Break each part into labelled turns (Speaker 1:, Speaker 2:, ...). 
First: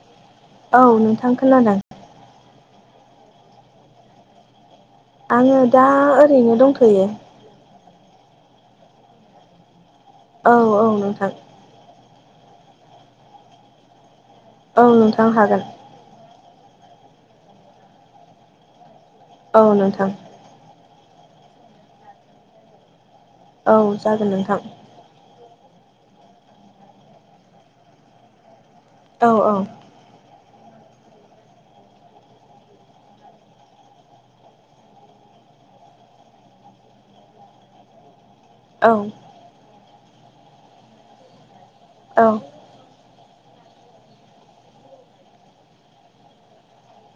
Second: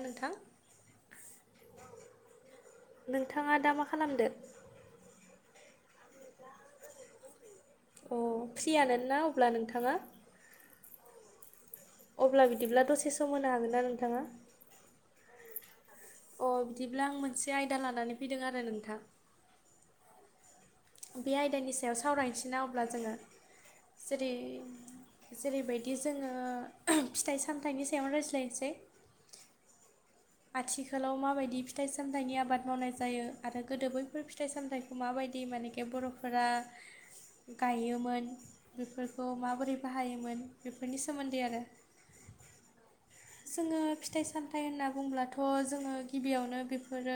Speaker 1: नोंथां
Speaker 2: औ नोंथां खोनादों
Speaker 1: नोंथाङा दा मा खालामदो?
Speaker 2: आङो दा ओरैनो दंथ'यो
Speaker 1: अ फ्रियान ना अब्ला नोंथाङा
Speaker 2: औ औ नोंथां।
Speaker 1: अब्ला बिदिब्ला दसे सम होनो हागोन ना नोंथाङा?
Speaker 2: औ नोंथां हागोन।
Speaker 1: अ बिदिब्ला आं मोनसे आयदा लानानै फैदों आरो नोंथां।
Speaker 2: औ नोंथां।
Speaker 1: बे आयदानि सायाव सावरायनो थिना अब्ला जोङो?
Speaker 2: औ जागोन
Speaker 1: जेरै
Speaker 2: नोंथां
Speaker 1: जेरैबायदि जोङो फिथाइ सामथाइनि सायावनो रायज्लायनोसै
Speaker 2: औ औ।
Speaker 1: आथिखालाव माबायदि फिथाइ सामथाइनि आबाद मावनाय जायो आरो गोदो बैफोर फिथाइ सामथाइ माबायदि मानेखे बर'फोरा गायोमोन।
Speaker 2: औ
Speaker 1: बेफोरखौ माबोरै बाहायोमोन बेफोरनि सोमोन्दै आरो
Speaker 2: औ।
Speaker 1: जोङो फिथाइ सामथाइ होनना बुंब्लाथ' जोङो गिबियावनो बेफोरो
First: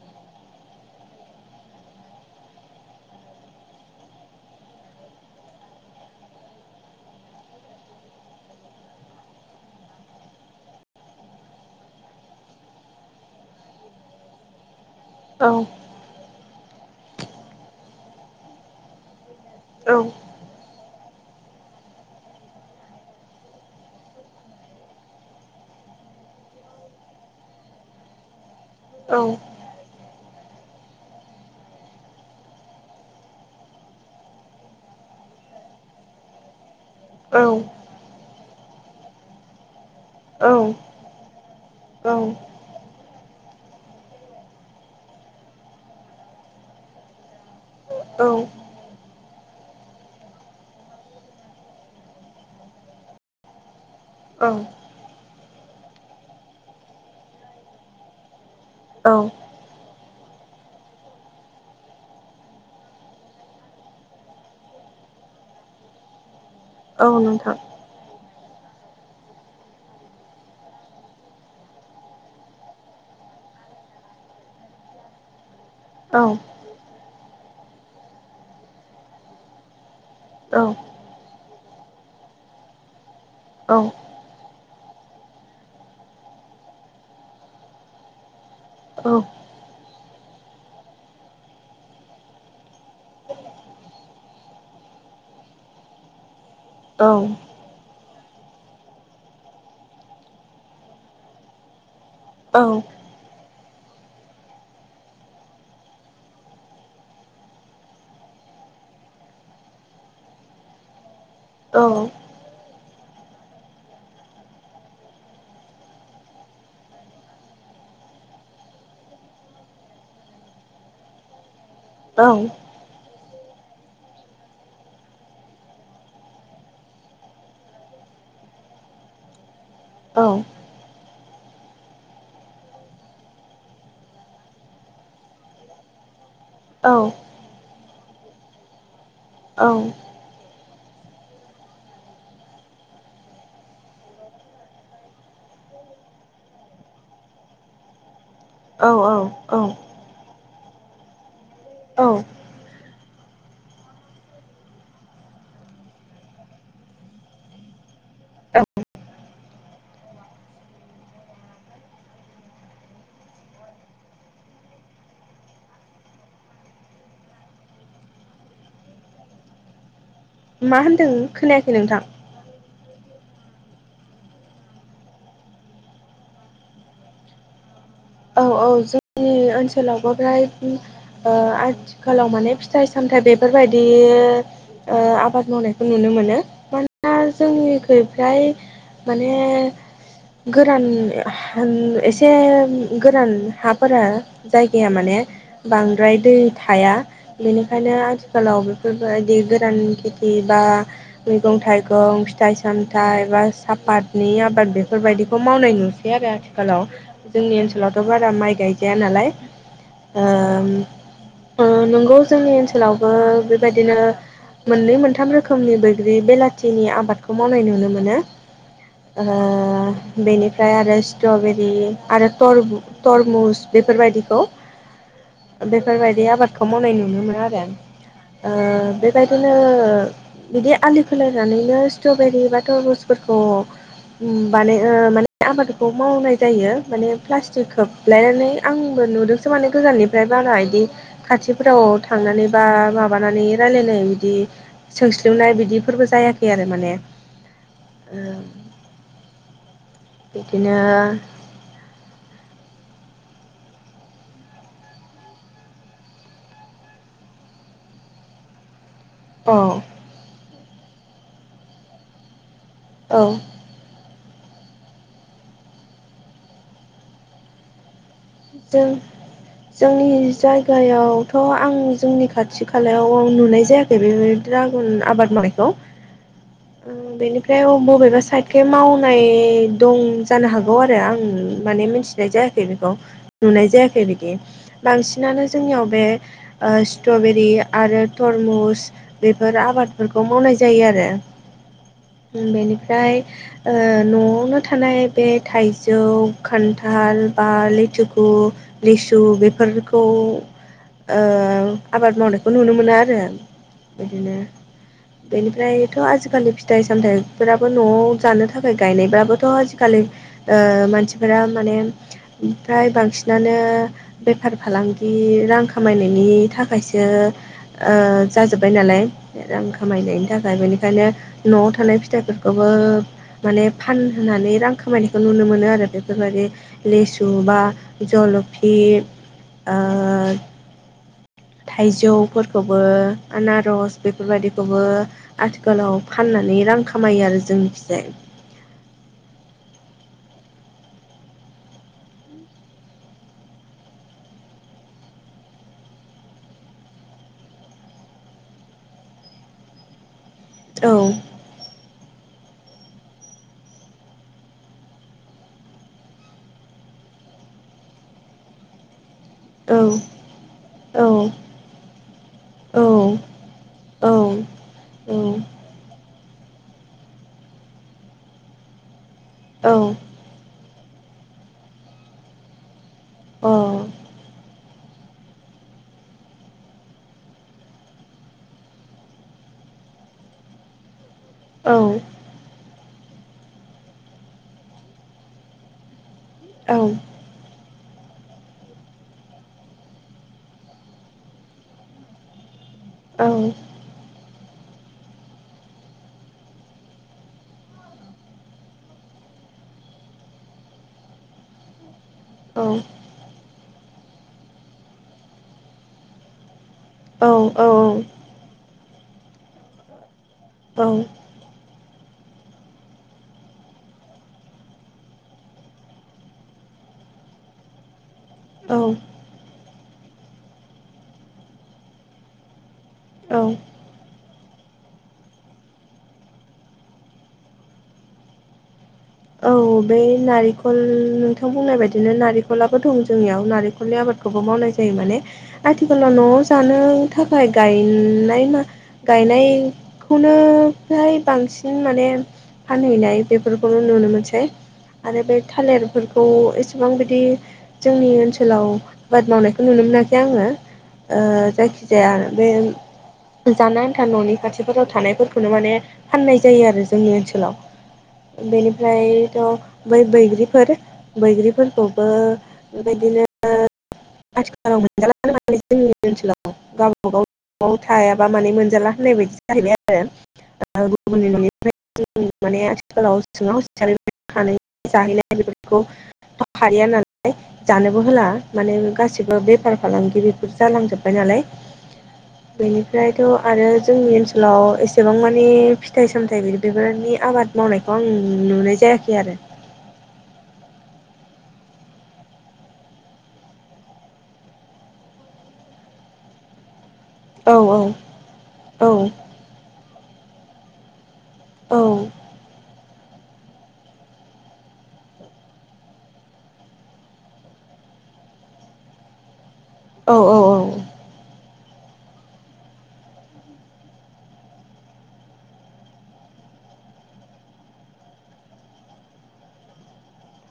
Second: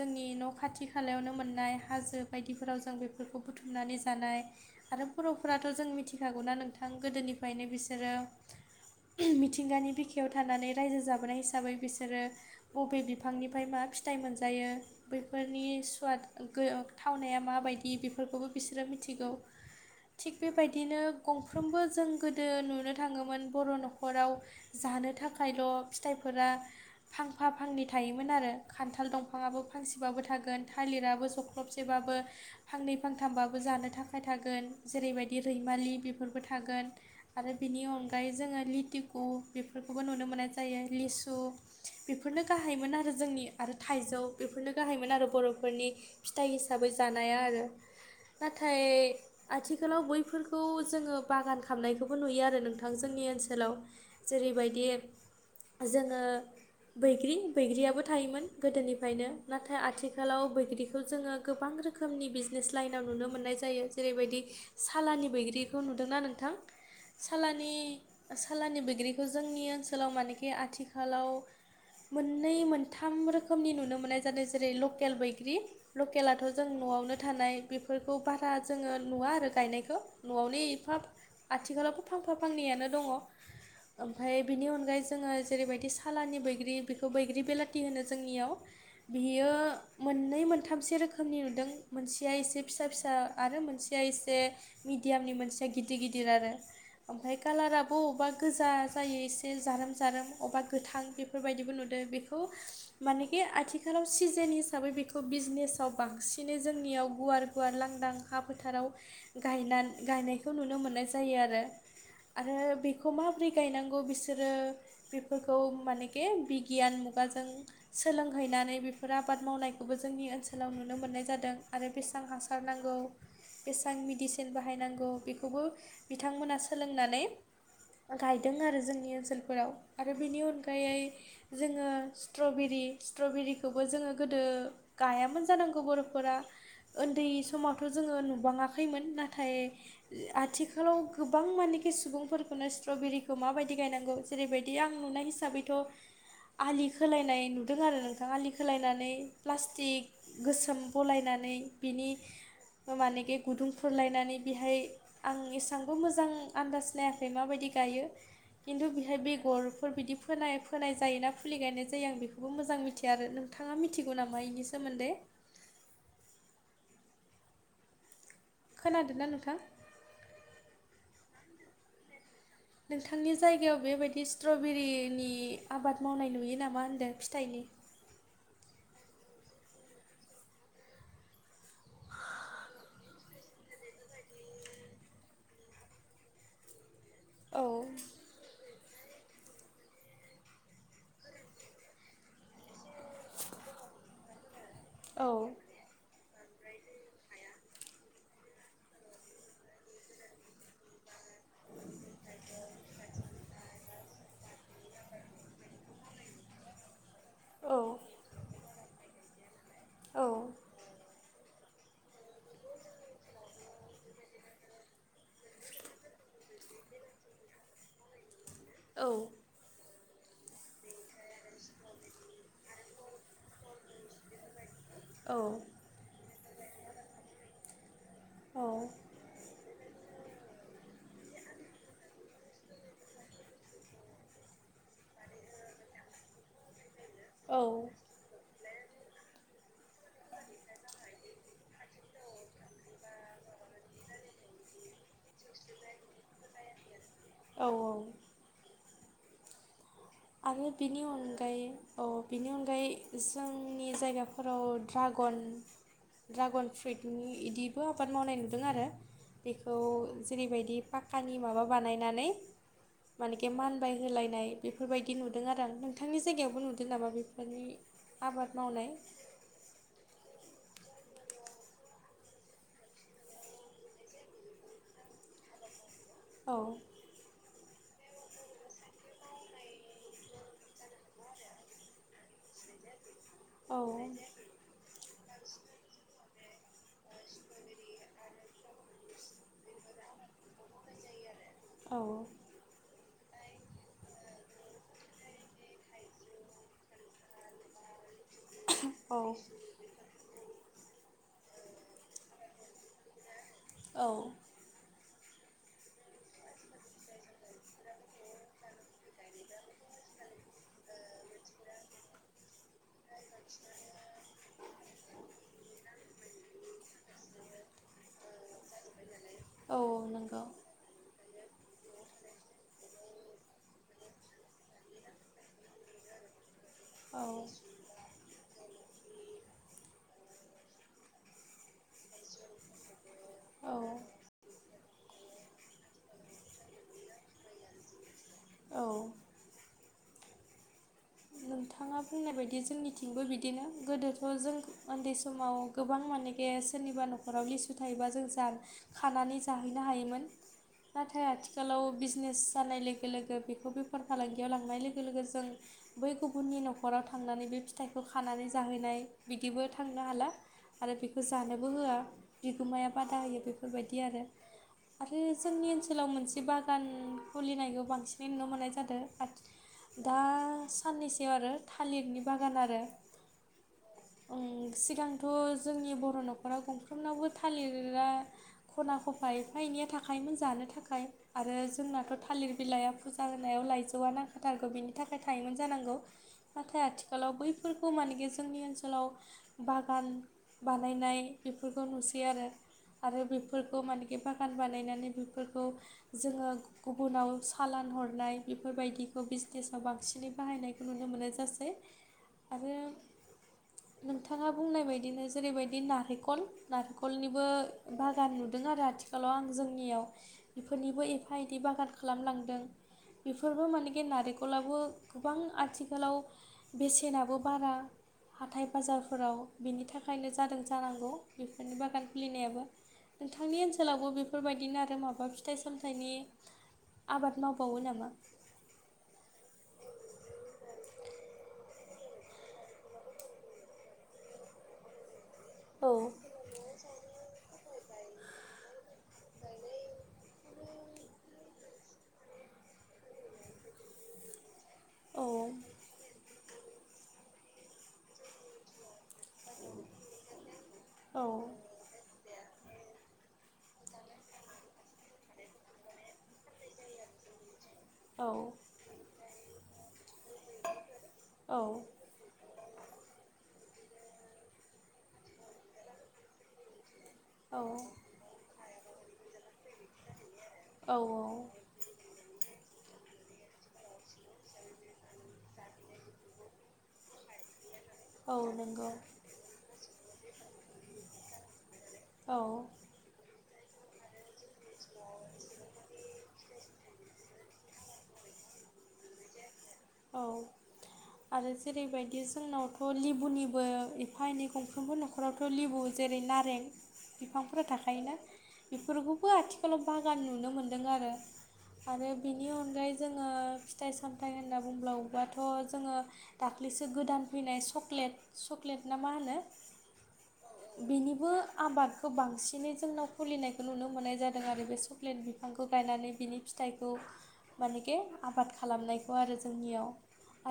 Speaker 1: जोंनि न' खाथि खालायावनो मोननाय हाजो बायदिफोराव जों बेफोरखौ बुथुमनानै जानाय, आरो बर'फोराथ' जों मिथिखागौना नोंथां गोदोनिफ्रायनो बिसोरो मिथिंगानि बिख आखायाव थानानै रायजो जाबोनाय हिसाबै बिसोरो बबे बिफांनिफ्राय मा फिथाइ मोनजायो
Speaker 2: औ
Speaker 1: बेफोरनि स्वाद थावनाया माबायदि बेफोरखौबो बिसोरो मिथिगौ।
Speaker 2: औ।
Speaker 1: थिग बेबायदिनो गंफ्रोमबो जों गोदो नुनो थाङोमोन बर' न'खराव जानो थाखायल' फिथाइफोरा फांफा फांनै थायोमोन आरो खान्थाल
Speaker 2: औ
Speaker 1: दंफाङाबो फांसेबाबो थागोन थालिराबो सख्लबसेबाबो फांनै फांथामबाबो जानो थाखाय थागोन जेरैबायदि रैमालि बेफोरबो थागोन। आरो बेनि अनगायै जोङो लिटिकु फोरखौबो नुनो मोननाय जायो लिसु थिख बेफोरनो गाहायमोन आरो जोंनि आरो थाइजौ बेफोरनो गाहायमोन आरो बर'फोरनि फिथाइ हिसाबै जानाया आरो। नाथाय आथिखालाव बैफोरखौ जोङो बागान खालामामनायखौबो नुयो आरो नोंथां जोंनि ओनसोलाव।
Speaker 2: औ
Speaker 1: जेरैबायदि जोङो बैग्रि बैग्रियाबो थायोमोन।
Speaker 2: औ
Speaker 1: गोदोनिफ्रायनो नाथाय आथिखालाव बैग्रिखौ जोङो गोबां रोखोमनि बिजनेस लाइनाव नुनो मोननाय जायो जेरैबायदि सालानि बैग्रिखौ नुदोंना नोंथां
Speaker 2: औ नोंथां
Speaker 1: सनि सालानि बैग्रि थ' जोंनि ओनसोलाव मानेखि आथिखालाव मोननै मोनथाम रोखोमनि नुनो मोननाय जादों जेरै लकेल बैग्रि
Speaker 2: औ
Speaker 1: लकेलाथ' जों न'आवनो थानाय बेफोरखौ बारा जोङो नुवा आरो गायनायखौ
Speaker 2: औ
Speaker 1: न'आवनो एफा आथिखालावबो फांफा फांनैयानो दङ।
Speaker 2: औ।
Speaker 1: ओमफ्राय बिनि अनगायै जोङो जेरैबायदि सालानि बैग्रि बेखौ बैग्रि बेलाथि होनो जोंनियाव।
Speaker 2: औ
Speaker 1: बियो मोननै मोनथामस रोखोमनि नुदों मोनसेया एसे फिसा फिसा आरो मोनसेया एसे मिडियामनि मोनसेया गिदिर गिदिर आरो ओमफ्राय कालाराबो बबेबा गोजा जायो एसे जारोम जारोम अबेबा गोथां बेफोरबायदिबो नुदों बेखौ
Speaker 2: औ।
Speaker 1: मानेखि आथिखालाव सिजेन हिसाबै बेखौ बिजनेसाव बांसिनै जोंनियाव गुवार- गुवार लांदां हा फोथाराव गायना गायनायखौ नुनो मोननाय जायो आरो।
Speaker 2: औ
Speaker 1: आरो बेखौ माबोरै गायनांगौ बिसोरो बेफोरखौ मानेखे बिगियान मुगाजों सोलोंहैनानै बेफोर आबाद मावनायखौबो जोंनि ओनसोलाव नुनो मोननाय जादों। आरो बेसेबां हासार नांगौ बेसेबां मेडिसिन बाहायनांगौ बेखौबो बिथांमोना सोलोंनानै गायदों आरो जोंनि ओनसोलफोराव आरो बेनि अनगायै जोङो स्ट्रबेरि स्ट्रबेरिखौबो जोङो गोदो गायामोन जानांगौ बर'फोरा। उन्दै समावथ' जोङो नुुबाङाखैमोन। नाथाय
Speaker 2: औ
Speaker 1: ओ आथिखालाव गोबां मानेखि सुबुंफोरखौनो स्ट्रबेरिखौ माबायदि गायनांगौ जेरैबायदि आं नुनाय हिसाबैथ' आलि खोलायनाय नुदों आरो नोंथां। आलि
Speaker 2: औ
Speaker 1: खोलायनानै
Speaker 2: औ
Speaker 1: प्लास्टिक गोसोम बलायनानै बिनि मानेखि गुदुंखुरलायनानै बेहाय आं एसेबांबो मोजां आन्दाज नायाखै माबायदि गायो। खिन्थु बेहाय बेगर फोर बिदि फोनाय फोनाय जायो ना फुलि गायनाय जायो आं बेखौबो मोजां मिथिया आरो। नोंथाङा मिथिगौ नामा इनि सोमोन्दै? खोनादोंना नोंथां?
Speaker 2: मा होन्दों? खोनायाखै नोंथां
Speaker 1: नोंथांनि जायगायाव बेबायदि स्ट्रबेरिनि आबाद मावनाय नुयो नामा होनदों फिथाइनि?
Speaker 2: औ औ। जों नि ओनसोलावबो फ्राय आथिखालाव माने फिथाइ-सामथाइ बेफोरबायदि ओ आबाद मावनायखौ नुनो मोनो। मानसिफ्रा दा
Speaker 1: औ
Speaker 2: जोंनिखैजाय माने गोरान होन एसे गोरान हाफोरा जायगाया माने
Speaker 1: औ
Speaker 2: बांद्राय दै थाया। बेनिखायनो आथिखालाव बेफोरबायदि गोरान खेथि बा मैगं थाइगं, फिथाइ सामथाइ बा सापात नि आबाद बेफोरबायदिखौ मावनाय नुसै आरो आथिखालाव। जोंनि ओनसोलावथ' बारा माइ गाय या नालाय।
Speaker 1: औ
Speaker 2: ओम ओ नंगौ जोंनि ओनसोलावबो बेबायदिनो मोननै मोनथाम रोखोमनि बैग्रि बेलाथिनि आबादखौ मावनाय नुनो मोनो।
Speaker 1: औ
Speaker 2: ओ बेनिफ्राय आरो स्ट्रबेरि आरो तरबु- तरमुस बेफोरबायदि खौ
Speaker 1: औ
Speaker 2: बेफोरबायदि आबादखौ मावनाय नुनो मोनो आरो।
Speaker 1: औ
Speaker 2: ओ बेबायदिनो बिदि आलि खोलायनानैनो स्ट्रबेरि बा टरमुसफोरखौ उम बानाय ओ माने आबादखौ मावनाय जायो। माने प्लास्टिक
Speaker 1: औ
Speaker 2: खोबलायनानै आंबो नुदोंसो माने गोजाननिफ्राय बारा इदि खाथिफोराव थांनानै बा माबानानै रायलायनाय बिदि सोंस्लिउनाय बिदिफोरबो जायाखै आरो माने।
Speaker 1: औ
Speaker 2: उम
Speaker 1: आरो
Speaker 2: बिदिनो
Speaker 1: बेनि अनगायै औ बेनि अनगायै जोंनि जायगाफोराव ड्राग'न ड्राग'न फ्रुइटनि इदिबो आबाद मावनाय नुदों आरो।
Speaker 2: औ
Speaker 1: बेखौ जेरैबायदि पाक्कानि माबा बानायनानै
Speaker 2: औ
Speaker 1: मानेखि मान बाय होलायनाय बेफोरबायदि नुदों आरो आं। नोंथांनि जायगायावबो नुदों नामा बेफोरनि? आबाद मावनाय
Speaker 2: ओं। जोंनि जायगायावथ' आं जोंनि खाथि खालायाव नुनाय जायाखै। बे- बेबायदि द्रागन आबाद मावनाय खौ?
Speaker 1: औ
Speaker 2: उम बेनिफ्राय बबेबा साइडखै माव नाय दं जानो हागौ आरो आं माने मिथिनाय जायाखै बेखौ नुनाय
Speaker 1: औ
Speaker 2: जायाखै बिदि। बांसिनानो जोंनियाव बे ओ स्ट्रबेरि आरो तरमुस बेफोर आबादफोरखौ मावनाय जायो आरो।
Speaker 1: औ
Speaker 2: बेनिफ्राय ओ न'आवनो थानाय बे थाइजौ, खान्थाल बा लेथुखु खु,
Speaker 1: औ
Speaker 2: लिसु बेफोरखौ ओ आबाद मावनायखौ नुनो मोनो आरो
Speaker 1: औ औ
Speaker 2: बिदिनो बेनिफ्रायथ' आजिखालि फिथाइ सामथाइ फोराबो न'आव जानो थाखाय गायनायबाबोथ' आजिखालि ओ मानसिफोरा माने ओमफ्राय बा बांसिनानो बेफार फालांगि रां खामायनायनि थाखायसो ओ जाजोब्बाय नालाय रां
Speaker 1: औ
Speaker 2: खामायनायनि
Speaker 1: नंगौ
Speaker 2: थाखाय बेनिखायनो न'आव थानाय फिथाइफोरखौबो माने फान होनानै रां खामायनायखौ नुनो मोनो आरो बेफोरबायदि
Speaker 1: औ
Speaker 2: लेसु बा जलफि ओ थाइजौफोरखौबो आनारस
Speaker 1: औ
Speaker 2: बेफोरबायदिखौ बो आथिखालाव फाननानै रां खामायो आरो जोंनि खिजाय।
Speaker 1: औ। नोंथाङा बुंनाय बायदि जोंनिथिंबो बिदिनो गोदोथ' जों उन्दै समाव गोबां मानेखे सोरनिबा न'खराव लिसु थायोबा जों जा खानानै जाहैनो हायोमोन।
Speaker 2: औ
Speaker 1: नाथाय आथि आथिखालाव बिजनेस जानाय लोगो लोगो बेखौ बेफार फालांगियाव लांनाय लोगो लोगो जों बै गुबुननि न'खराव थांनानै बे फिथाइखौ खानानै जाहैनाय बिदिबो
Speaker 2: औ
Speaker 1: थांनो हाला आरो
Speaker 2: औ
Speaker 1: बेखौ जानो बो होआ
Speaker 2: औ
Speaker 1: बिगोमाया बादा होयो बेफोरबायदि
Speaker 2: औ
Speaker 1: आरो।
Speaker 2: औ
Speaker 1: आरो जोंनि ओनसोलाव मोनसे बागान खुलिनायखौ बांसिनै नुनो मोननाय जादों।
Speaker 2: औ।
Speaker 1: दा साननैसोआव आरो। थालिरनि बागान आरो।
Speaker 2: अ।
Speaker 1: उम सिगांथ' जोंनि बर' न'खराव गंफ्रोमनावबो थालिरा खना खफा एफा एनैया थाखायोमोन जानो थाखाय। आरो
Speaker 2: औ
Speaker 1: जोंनाथ' थालिर बिलाइआ फुजा होनायाव लाइजौआ नांखाथारगौ बिनि थाखाय थायोमोन जानांगौ नाथाय आथिखालाव बैफोरखौ मानेकि जोंनि ओनसोलाव बागान बानायनाय बेफोरखौ नुसै आरो। आरो बेफोरखौ माने खि बागान बानायनानै बेफोरखौ जोङो गुबुनाव सालान हरनाय बेफोरबायदिखौ बिजनेसाव बांसिनै बाहायनायखौ नुनो मोननाय जासै। आरो नोंथाङा बुंनाय बायदिनो जेरैबायदि नारिखल नारिखलनिबो बागान नुदों आरो आथिखालाव आं जोंनियाव‌।
Speaker 2: औ
Speaker 1: इफोरनिबो ए एफा इदि बागान खालामलांदों। बेफोरबो मानेखि नारेंखलाबो गोबां आथिखालाव बेसेनाबो बारा, हाथाय
Speaker 2: औ
Speaker 1: बाजारफोराव बेनि थाखायनो जादों जानांगौ बेफोरनि बागान खुलिनायाबो।
Speaker 2: औ
Speaker 1: नोंथांनि ओनसोल सोलावबो बेफोरबायदिनो आरो माबा फिथाइ सामथाइनि, आबाद मावबावो नामा?
Speaker 2: औ बे नारिखल नोंथां बुंनाय बायदिनो नारिखलाबो दं जोंनियाव नारिखलनि आबाद खौबो मावनाय जायो माने।
Speaker 1: औ
Speaker 2: आथिखालाव न'आव जानो थाखाय गायनाय मा गायनायखौनो फ्राय बांसिन माने फानहैनाय बेफोरखौनो नुनो मोनसै आरो
Speaker 1: औ
Speaker 2: बे थालिरफोरखौ एसेबां बिदि जोंनि ओनसोलाव आबाद मावनायखौ नुनो मोनाखै आङो
Speaker 1: औ
Speaker 2: जायखि जे आरो बे जान आन्था न'नि खाथिफोराव थानायफोरखौनो माने फाननाय जायो आरो जोंनि ओनसोलाव
Speaker 1: औ
Speaker 2: बेनिफ्रायथ' बै बैग्रिफोर।
Speaker 1: औ
Speaker 2: बैग्रिफोरखौबो बेबायदिनो आथिखालाव मोनजालानो जोंनि ओनसोलाव गावबा गाव
Speaker 1: औ
Speaker 2: न'आव थायाबा माने मोनजाला होननाय बायदि जाहैबाय आरो। दा
Speaker 1: औ
Speaker 2: गुबुननि न'निफ्राय माने आथिखालाव सोङाव खानानै जाहैनाय बेफोरखौ हालिया होननानै जानोबो होला
Speaker 1: औ
Speaker 2: माने
Speaker 1: नंगौ
Speaker 2: गासिबो बेफार फालांगिरिफोर जालांजोब्बाय नालाय
Speaker 1: औ
Speaker 2: ओमफ्रायथ' आरो जोंनि ओनसोलाव एसेबां माने फिथाइ सामथायाइ बिदि बेफोरनि आबाद मावनायखौ आं नुनाय जायाखै आरो
Speaker 1: औ आरो जेरैबायदि जोंनावथ' लेबुनिबो एफा एनै गंफ्रोम होन नफोरावथ' लेबु जेरै नारें
Speaker 2: औ
Speaker 1: बिफांफोरा
Speaker 2: औ
Speaker 1: थाखोना
Speaker 2: औ
Speaker 1: बेफोरखौबो आथिखालाव बागान नुनो मोनदों आरो
Speaker 2: औ
Speaker 1: आरो बिनि अनगायै जोङो फिथाइ सामथाइ होनना बुंबावोबाथ' जोङो दाख्लैसो गोदान फैनाय सक्लेट चक्लेट ना मा होनो
Speaker 2: औ औ औ
Speaker 1: बेनिबो आबादखौ बांसिनै जोंनाव फुलिनायखौ नुनो मोननाय जादों आरो बे चक्लेट बि बिफांखौ गायनानै बिनि फिथाइखौ मानेखे आबाद खालामनायखौ आरो ज जोंनियाव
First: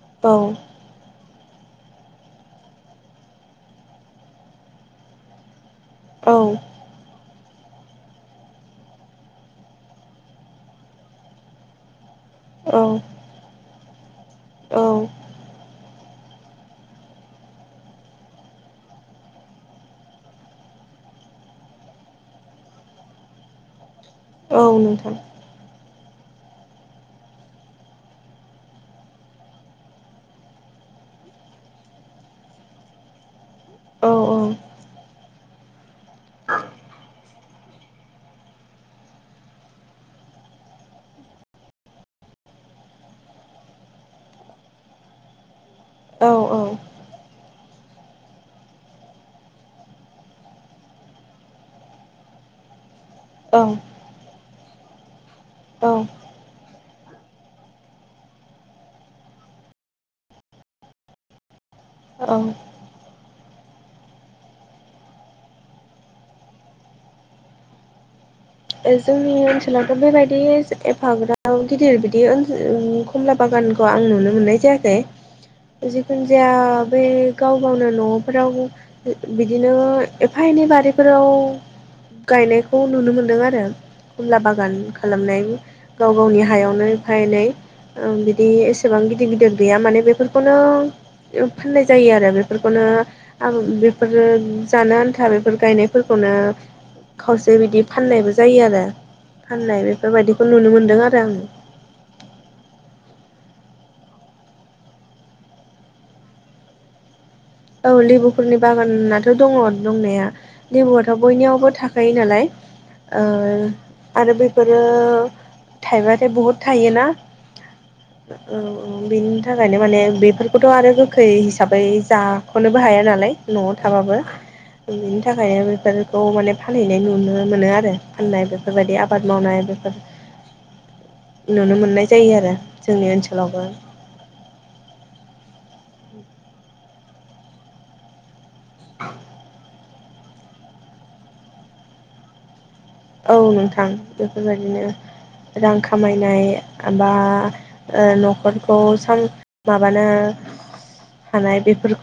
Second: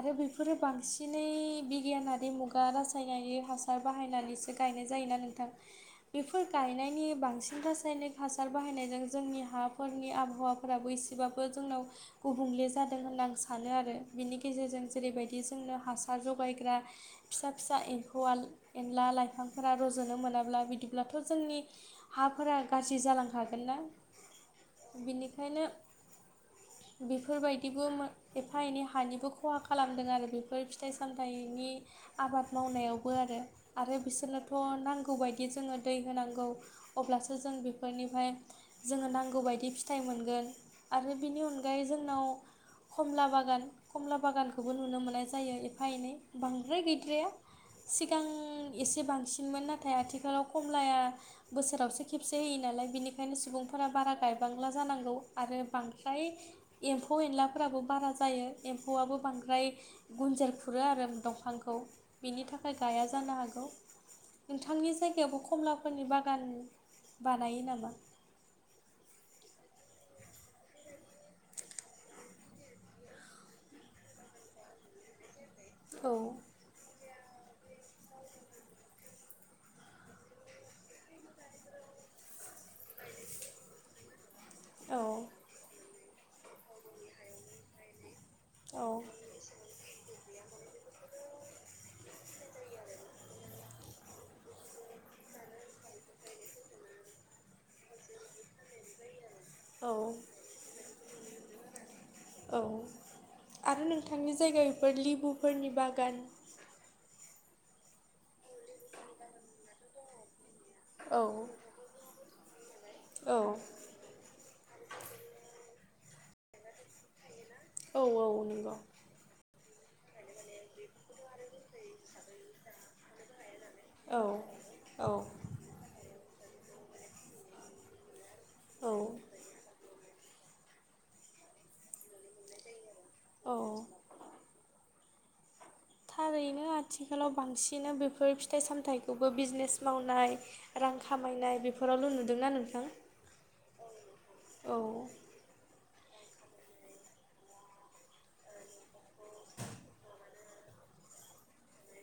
Speaker 1: आरो बेफोरो बांसिन दिनै बिगियानारि मुगा रासायनारि हासार बाहायनानैसो गायनाय जायोना नोंथां।
Speaker 2: औ
Speaker 1: बेफोर गायनायनि बांसिनथास रासायनिक हासार बाहायनायजों जोंनि हाफोरनि आबहावाफोरा बै एसेबाबो जोंनाव गुबुंले
Speaker 2: औ
Speaker 1: जादों होनना आं सानो आरो बिनि
Speaker 2: औ
Speaker 1: गेजेरजों जेरैबायदि जोंनो हासार जगायग्रा फिसा फिसा एम्फौआ एनला लाइफांफोरा रज'नो मोनाब्ला बिदिब्लाथ' जोंनि हाफोरा गाज्रि जालांखागोन ना।
Speaker 2: औ नोंथां
Speaker 1: बिनिखायनो बेफोरबायदिबो एफा एनै हानिबो खहा खालामदों आरो बेफोर फिथाइ सामथाइनि आबाद मावनायावबो आरो आरो
Speaker 2: औ
Speaker 1: बिसोरनोथ' नांगौबायदि जोङो दै होनांगौ। अब्लासो जों बेफोरनिफ्राय जोङो नांगौ बायदि फिथाइ मोनगोन आरो बिनि अनगायै जोंनाव खमला बागान खमला बागानखौबो नुनो मोननाय जायो एफा एनै
Speaker 2: औ
Speaker 1: बांद्राय गै गद्राया सिगां एसे बांसिनमोन नाथाय आथिखालाव खमलाया बोसोरावसो खेबसे होययो नालाय बिनि ओंखायनो सुबुंफोरा बारा गायबांला जानांगौ आरो
Speaker 2: औ
Speaker 1: बांद्राय एम्फौ एनला फोराबो बारा जायो एम्फौआबो बांद्राय गुनजेर खुरो आरो दंफांखौ
Speaker 2: औ
Speaker 1: बिनि थाखाय गाया जानो हागौ। नोंथांनि जायगायावबो खमलाफोरनि बागान बानायो नामा?
Speaker 2: जोंनि ओनसोलावथ' बेबायदि एफाग्र गिदिर बिदि ओनसोल कमला बागानखौ आं नुनो मोननाय जायाखै।
Speaker 1: ए
Speaker 2: जिखुनु जाया बे गाव गावनो न'फोराव बिदिनो एफा एनै बारिफोराव गायनायखौ नुनो मोनदों आरो आरो खमला बागान
Speaker 1: औ
Speaker 2: खालामनाय गाव गावनि हायावनो एफा एनै बिदि
Speaker 1: औ
Speaker 2: एसेबां गिदिर गिदिर गैया माने बेफोरखौनो फाननाय जायो आरो बेफोरखौनो आं बे बेफोर जानो आन्था बेफोर गायनायफोरखौनो खावसे बिदि फाननायबो जायो आरो फाननाय
Speaker 1: औ
Speaker 2: बेफोरबायदिखौ नुनो मोनदों आरो आङो
Speaker 1: औ आरो नोंथांनि जायगाफोर लिबुफोरनि बागान
Speaker 2: औ लेबुफोरनि बागानाथ' दङ दंनाया लेबुआथ'
Speaker 1: औ
Speaker 2: बयनियावबो थाखायो नालाय ओ
Speaker 1: औ
Speaker 2: आरो बेफोरो थाइबाथाय बहुद थायोना।
Speaker 1: औ औ
Speaker 2: ओ
Speaker 1: नंगौ
Speaker 2: बेनि थाखायनो माने बेफोरखौथ' आरो गोखै हिसाबै जा नोबो हाया नालाय न'आव थाबाबो
Speaker 1: औ
Speaker 2: बेनि
Speaker 1: औ
Speaker 2: थाखाय बेफोरखौ माने फानहैनाय नुनो मोनो आरो फाननाय
Speaker 1: औ
Speaker 2: बेफोरबायदि आबाद मावनाय बेफोर नुनो मोननाय जायो आरो जोंनि
Speaker 1: औ
Speaker 2: ओनसोलावबो
Speaker 1: थारैनो आथिखालाव बांसिन बेफोर फिथाइ सामथाइखौबो बिजनेस मावनाय रां खामायनाय बेफोरावल' नुदोंना नोंथां
Speaker 2: औ नोंथां
Speaker 1: औ
Speaker 2: बेफोरबायदिनो रां खामायनाय बा न'खरखौ माबानो हानाय बेफोरखौ